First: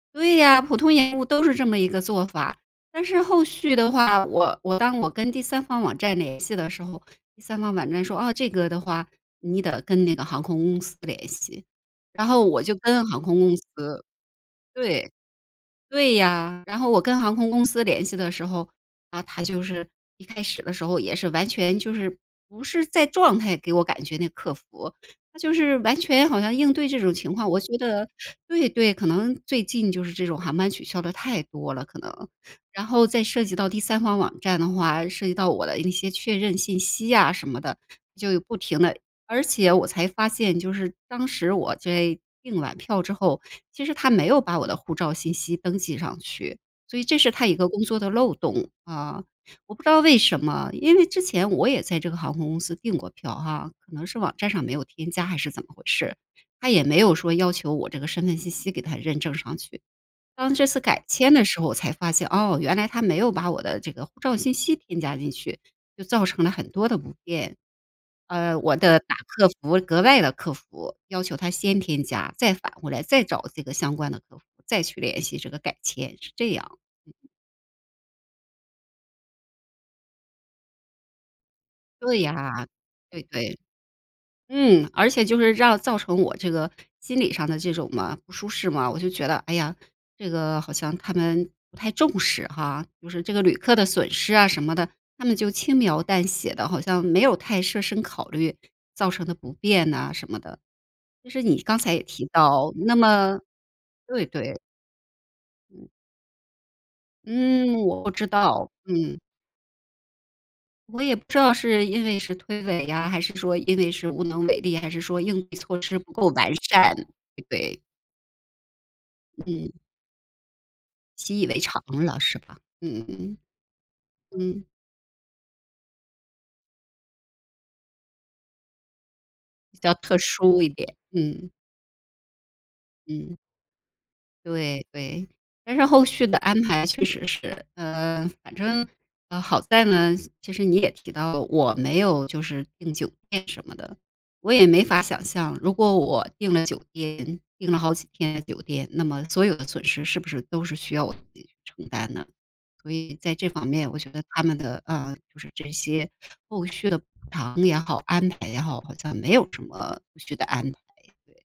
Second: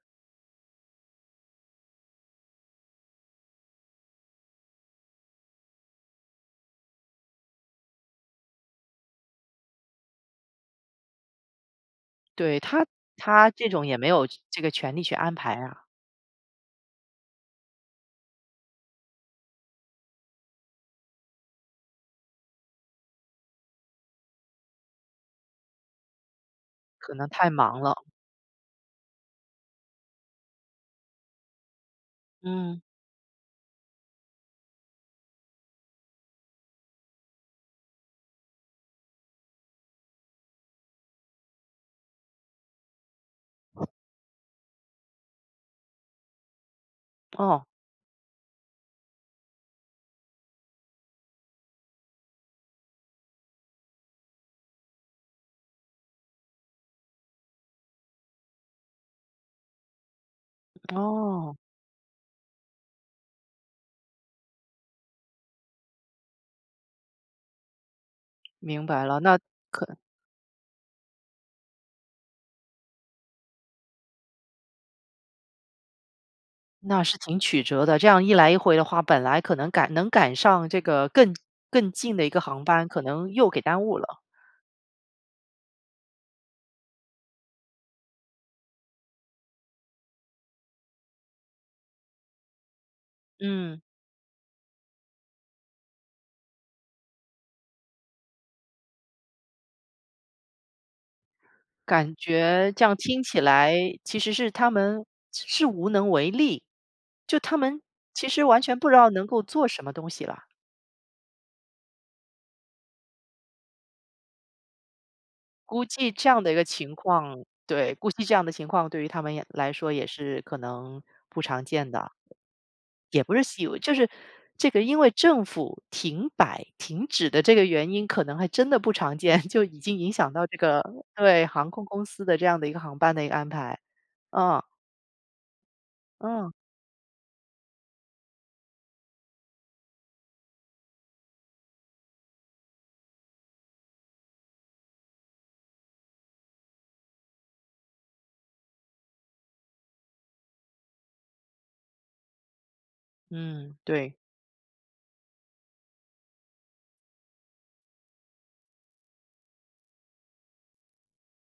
对呀，普通延误都是这么一个做法，但是后续的话，我我当我跟第三方网站联系的时候，第三方网站说：“啊，这个的话，你得跟那个航空公司联系。“然后对我就他跟航空他公司这种也没有这个权利对，去安排啊。对呀。然后我跟航空公司联系的时候，啊，他就是一开始的时候也是完全就是不是在状态给我感觉那个客服，他就是完全好像应对这种可能情况，太我觉忙了。得对对，可能最近就是这种航班取消得太多了，可能。嗯。然后再涉及到第三方网站的话，涉及到我的一些确认信息呀什么的，就不停地而且我才发现就是当时我在订完票之后，其实他没有把我的护照信息登记上去，所以这是他一哦。个工作的漏洞，啊。我不知道为什么，因为之前我也在这个航空公司订过票哈，可能是网站上没有添加还是怎么回事，他也没有说要求我这个身份信息给它认证上去。当这次改签的哦。时候我才发现，哦，原来他没有把我的这个护照信息添加进去，就造成了很多的不便。呃，我明得白打了。那客服，可额外的客服，要求他先添加，再返回来再找这个相关的客服，再去联系这个改签是这样。那是挺曲折的，这样一来一回的话，本来可能赶能赶上这个更更近对的一个航呀，班，可对能又对。给耽误了。嗯，而且就是让造成我这个心理上的这种嘛，不舒适嘛。我就觉得：“哎呀，这个好像他们不太重视哈。“就是这个旅客嗯。的损失啊什么的，他们就轻描淡写的，好像没有太设身考虑，造成的不便呐什么的。就是你刚才也感提觉到，这样那听么起来其对实是对。他们是是无嗯。能为力，就他嗯，们我不知其实完道，全不知道嗯。能够做什么东西了。我也不知道是因为是推诿呀，还是说因为是无能为力，还是说应对措估施计不够这样的完一个善，情况对不对。对，估计这样的情况对于他们也来嗯。说也是可能习不以为常常见的。了是吧，嗯也不嗯，是习以为就是，嗯。这个因为政府停摆停止的这个原因，可能还真的不常见，就已比较经影特响到这殊一个点，对，嗯。航空公司的这样的一个航班的一个嗯。安排，啊。对对，但是后续的嗯。安排确实是，呃，反正，呃，好在呢，其实你也提到我没有就是订酒店什么的。我也没法想象如果我订了酒店订了好几天的酒店，那么所有的损失是不是都是需要我自己去承担呢？所以在这方嗯，面我觉对。得他们的，呃，就是这些后续的补偿也好，安排也好，好像没有什么后续的安排。对。